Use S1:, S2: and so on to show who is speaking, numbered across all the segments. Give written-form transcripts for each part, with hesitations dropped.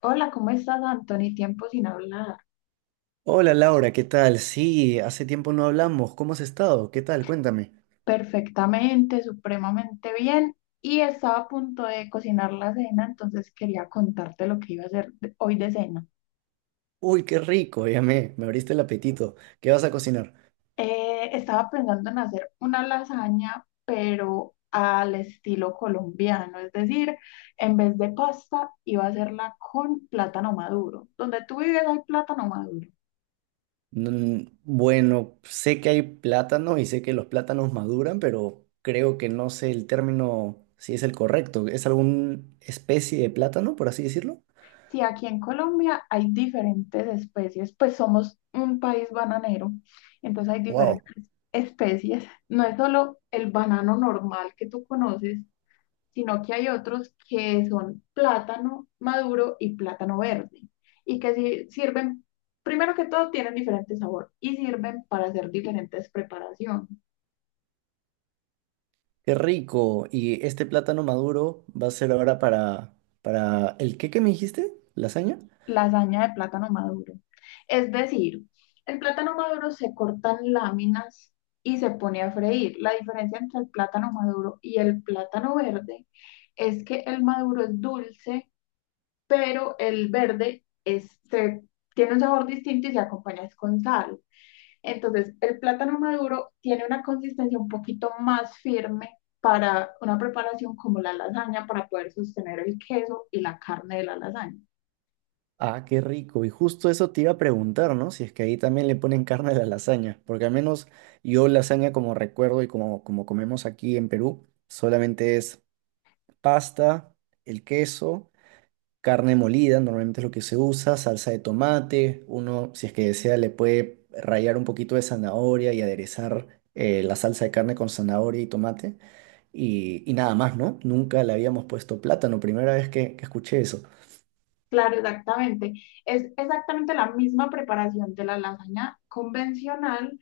S1: Hola, ¿cómo estás, Anthony? Tiempo sin hablar.
S2: Hola Laura, ¿qué tal? Sí, hace tiempo no hablamos. ¿Cómo has estado? ¿Qué tal? Cuéntame.
S1: Perfectamente, supremamente bien. Y estaba a punto de cocinar la cena, entonces quería contarte lo que iba a hacer hoy de cena.
S2: Uy, qué rico, ya me abriste el apetito. ¿Qué vas a cocinar?
S1: Estaba pensando en hacer una lasaña, pero al estilo colombiano, es decir, en vez de pasta, iba a hacerla con plátano maduro. Donde tú vives hay plátano maduro.
S2: Mm, bueno, sé que hay plátano y sé que los plátanos maduran, pero creo que no sé el término si es el correcto. ¿Es alguna especie de plátano, por así decirlo?
S1: Si aquí en Colombia hay diferentes especies, pues somos un país bananero, entonces hay
S2: Wow,
S1: diferentes especies. No es solo el banano normal que tú conoces, sino que hay otros que son plátano maduro y plátano verde, y que sirven, primero que todo, tienen diferente sabor y sirven para hacer diferentes preparaciones.
S2: qué rico. ¿Y este plátano maduro va a ser ahora para el qué que me dijiste? ¿Lasaña?
S1: Lasaña de plátano maduro. Es decir, el plátano maduro se cortan láminas y se pone a freír. La diferencia entre el plátano maduro y el plátano verde es que el maduro es dulce, pero el verde tiene un sabor distinto y se acompaña es con sal. Entonces, el plátano maduro tiene una consistencia un poquito más firme para una preparación como la lasaña, para poder sostener el queso y la carne de la lasaña.
S2: Ah, qué rico. Y justo eso te iba a preguntar, ¿no? Si es que ahí también le ponen carne a la lasaña, porque al menos yo lasaña como recuerdo y como comemos aquí en Perú, solamente es pasta, el queso, carne molida, normalmente es lo que se usa, salsa de tomate, uno si es que desea le puede rallar un poquito de zanahoria y aderezar la salsa de carne con zanahoria y tomate y nada más, ¿no? Nunca le habíamos puesto plátano, primera vez que escuché eso.
S1: Claro, exactamente. Es exactamente la misma preparación de la lasaña convencional,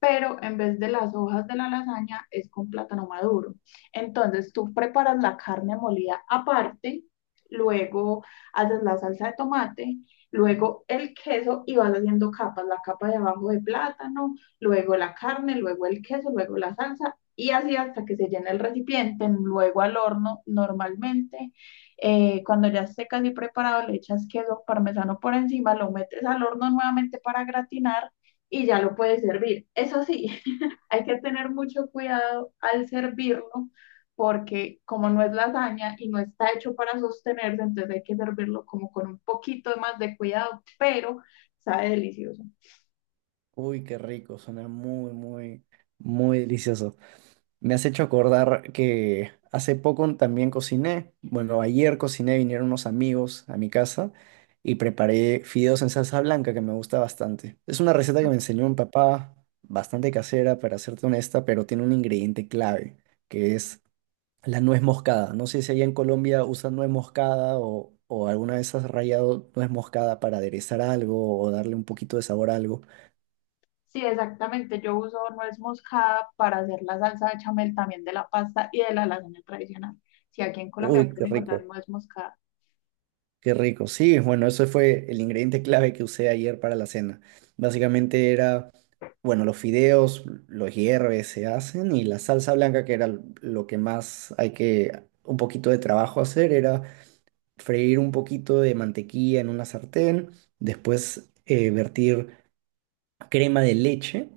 S1: pero en vez de las hojas de la lasaña es con plátano maduro. Entonces tú preparas la carne molida aparte, luego haces la salsa de tomate, luego el queso y vas haciendo capas, la capa de abajo de plátano, luego la carne, luego el queso, luego la salsa. Y así hasta que se llene el recipiente, luego al horno normalmente. Cuando ya esté casi preparado, le echas queso parmesano por encima, lo metes al horno nuevamente para gratinar y ya lo puedes servir. Eso sí, hay que tener mucho cuidado al servirlo porque como no es lasaña y no está hecho para sostenerse, entonces hay que servirlo como con un poquito más de cuidado, pero sabe delicioso.
S2: Uy, qué rico, suena muy delicioso. Me has hecho acordar que hace poco también cociné. Bueno, ayer cociné, vinieron unos amigos a mi casa y preparé fideos en salsa blanca que me gusta bastante. Es una receta que me enseñó mi papá, bastante casera, para serte honesta, pero tiene un ingrediente clave, que es la nuez moscada. No sé si allá en Colombia usan nuez moscada o alguna vez has rallado nuez moscada para aderezar algo o darle un poquito de sabor a algo.
S1: Sí, exactamente. Yo uso nuez moscada para hacer la salsa de chamel también de la pasta y de la lasaña tradicional. Si aquí en Colombia
S2: Uy, qué
S1: pueden
S2: Claro.
S1: encontrar
S2: rico.
S1: nuez moscada.
S2: Qué rico. Sí, bueno, eso fue el ingrediente clave que usé ayer para la cena. Básicamente era, bueno, los fideos, los hierves, se hacen y la salsa blanca, que era lo que más hay que, un poquito de trabajo hacer, era freír un poquito de mantequilla en una sartén, después vertir crema de leche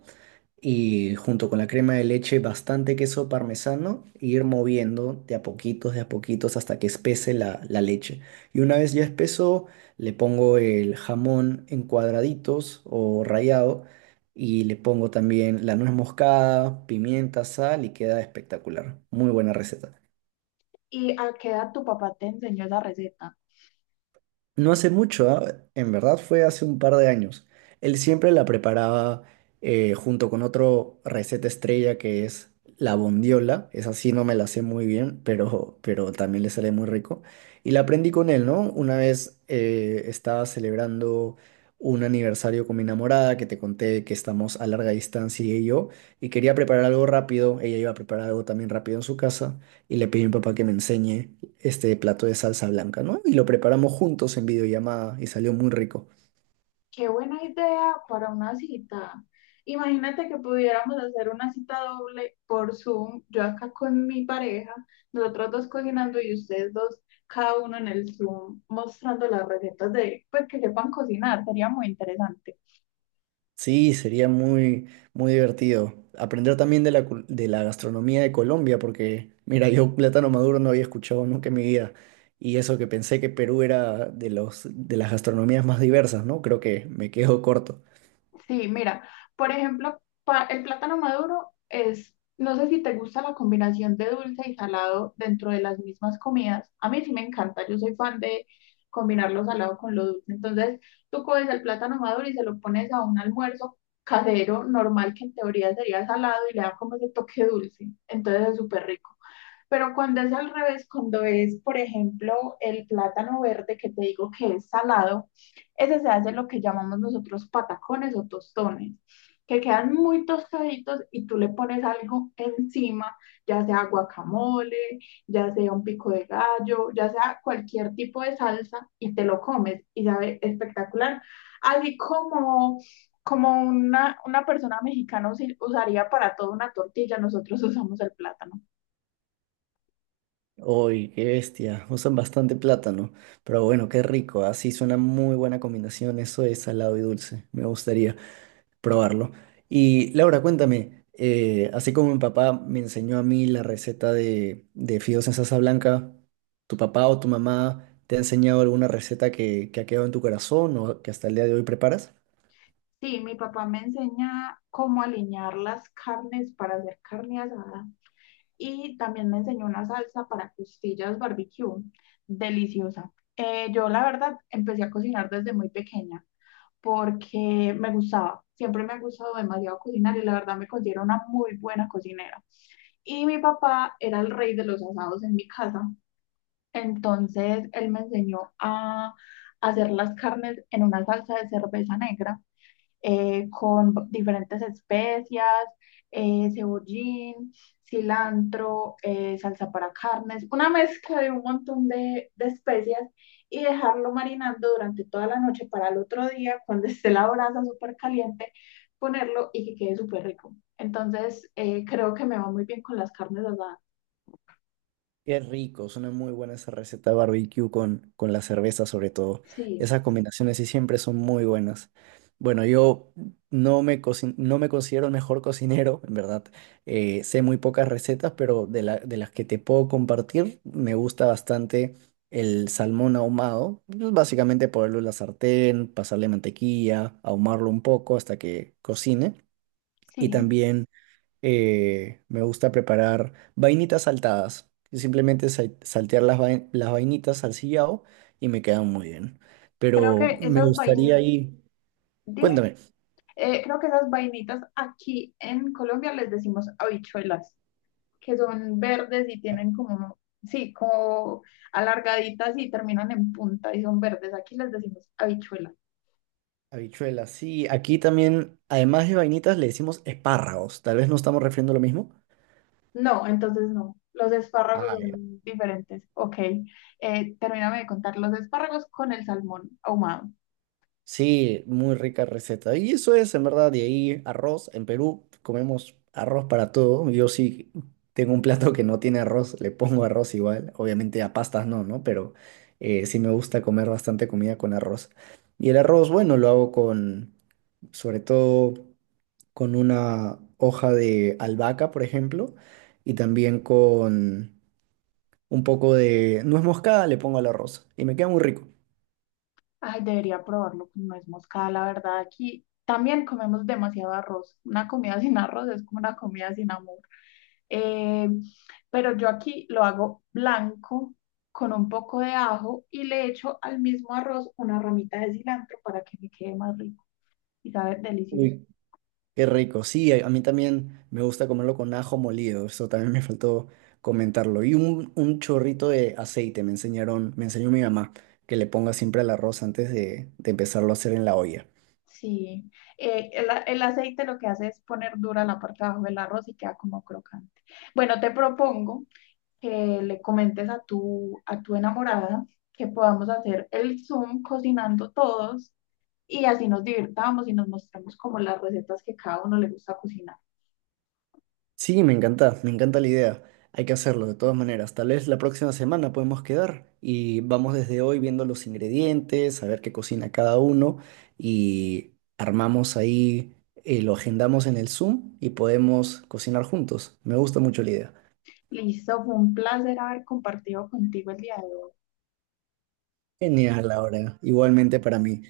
S2: y junto con la crema de leche bastante queso parmesano e ir moviendo de a poquitos hasta que espese la leche. Y una vez ya espeso, le pongo el jamón en cuadraditos o rallado y le pongo también la nuez moscada, pimienta, sal y queda espectacular. Muy buena receta.
S1: ¿Y a qué edad tu papá te enseñó esa receta?
S2: No hace mucho, ¿ah? En verdad fue hace un par de años. Él siempre la preparaba junto con otro receta estrella que es la bondiola. Esa sí no me la sé muy bien, pero también le sale muy rico. Y la aprendí con él, ¿no? Una vez estaba celebrando un aniversario con mi enamorada, que te conté que estamos a larga distancia ella y yo, y quería preparar algo rápido. Ella iba a preparar algo también rápido en su casa y le pedí a mi papá que me enseñe este plato de salsa blanca, ¿no? Y lo preparamos juntos en videollamada y salió muy rico.
S1: Qué buena idea para una cita. Imagínate que pudiéramos hacer una cita doble por Zoom, yo acá con mi pareja, nosotros dos cocinando y ustedes dos, cada uno en el Zoom, mostrando las recetas de, pues que sepan cocinar, sería muy interesante.
S2: Sí, sería muy divertido. Aprender también de de la gastronomía de Colombia, porque mira, yo plátano maduro no había escuchado nunca en mi vida. Y eso que pensé que Perú era de de las gastronomías más diversas, ¿no? Creo que me quedo corto.
S1: Sí, mira, por ejemplo, el plátano maduro es, no sé si te gusta la combinación de dulce y salado dentro de las mismas comidas. A mí sí me encanta, yo soy fan de combinar lo salado con lo dulce. Entonces, tú coges el plátano maduro y se lo pones a un almuerzo casero normal que en teoría sería salado y le da como ese toque dulce. Entonces es súper rico. Pero cuando es al revés, cuando es, por ejemplo, el plátano verde que te digo que es salado, ese se hace lo que llamamos nosotros patacones o tostones, que quedan muy tostaditos y tú le pones algo encima, ya sea guacamole, ya sea un pico de gallo, ya sea cualquier tipo de salsa y te lo comes y sabe espectacular. Así como como una, persona mexicana usaría para todo una tortilla, nosotros usamos el plátano.
S2: Uy, qué bestia, usan bastante plátano. Pero bueno, qué rico, así suena muy buena combinación eso de salado y dulce. Me gustaría probarlo. Y Laura, cuéntame, así como mi papá me enseñó a mí la receta de fideos en salsa blanca, ¿tu papá o tu mamá te ha enseñado alguna receta que ha quedado en tu corazón o que hasta el día de hoy preparas?
S1: Sí, mi papá me enseña cómo alinear las carnes para hacer carne asada y también me enseñó una salsa para costillas barbecue, deliciosa. Yo la verdad empecé a cocinar desde muy pequeña porque me gustaba, siempre me ha gustado demasiado cocinar y la verdad me considero una muy buena cocinera. Y mi papá era el rey de los asados en mi casa, entonces él me enseñó a hacer las carnes en una salsa de cerveza negra con diferentes especias, cebollín, cilantro, salsa para carnes, una mezcla de un montón de especias y dejarlo marinando durante toda la noche para el otro día, cuando esté la brasa súper caliente, ponerlo y que quede súper rico. Entonces, creo que me va muy bien con las carnes asadas.
S2: Qué rico, suena muy buena esa receta barbecue con la cerveza sobre todo.
S1: Sí,
S2: Esas combinaciones sí siempre son muy buenas. Bueno, yo no me considero el mejor cocinero, en verdad. Sé muy pocas recetas, pero de las que te puedo compartir, me gusta bastante el salmón ahumado. Pues básicamente ponerlo en la sartén, pasarle mantequilla, ahumarlo un poco hasta que cocine. Y
S1: sí.
S2: también me gusta preparar vainitas saltadas. Y simplemente saltear las vainitas al sillao y me quedan muy bien.
S1: Creo
S2: Pero
S1: que
S2: me
S1: esas
S2: gustaría
S1: vainitas,
S2: ahí,
S1: dime,
S2: cuéntame,
S1: creo que esas vainitas aquí en Colombia les decimos habichuelas. Que son verdes y tienen como, sí, como alargaditas y terminan en punta y son verdes. Aquí les decimos habichuela.
S2: habichuelas, sí, aquí también, además de vainitas, le decimos espárragos. Tal vez no estamos refiriendo lo mismo.
S1: No, entonces no. Los espárragos
S2: Ah,
S1: son diferentes. Ok. Termíname de contar los espárragos con el salmón ahumado.
S2: sí, muy rica receta. Y eso es, en verdad, de ahí arroz. En Perú comemos arroz para todo. Yo sí tengo un plato que no tiene arroz, le pongo arroz igual. Obviamente a pastas no, ¿no? Pero sí me gusta comer bastante comida con arroz. Y el arroz, bueno, lo hago con, sobre todo, con una hoja de albahaca, por ejemplo, y también con un poco de nuez moscada le pongo al arroz. Y me queda muy rico.
S1: Ay, debería probarlo con nuez moscada, la verdad. Aquí también comemos demasiado arroz. Una comida sin arroz es como una comida sin amor. Eh, pero yo aquí lo hago blanco con un poco de ajo y le echo al mismo arroz una ramita de cilantro para que me quede más rico y sabe delicioso.
S2: Qué rico. Sí, a mí también me gusta comerlo con ajo molido. Eso también me faltó comentarlo. Y un chorrito de aceite me enseñó mi mamá que le ponga siempre al arroz antes de empezarlo a hacer en la olla.
S1: Sí, el aceite lo que hace es poner dura la parte de abajo del arroz y queda como crocante. Bueno, te propongo que le comentes a tu enamorada que podamos hacer el Zoom cocinando todos y así nos divirtamos y nos mostramos como las recetas que cada uno le gusta cocinar.
S2: Sí, me encanta la idea. Hay que hacerlo de todas maneras. Tal vez la próxima semana podemos quedar y vamos desde hoy viendo los ingredientes, a ver qué cocina cada uno y armamos ahí, lo agendamos en el Zoom y podemos cocinar juntos. Me gusta mucho la idea.
S1: Listo, fue un placer haber compartido contigo el día de hoy.
S2: Genial, Laura. Igualmente para mí.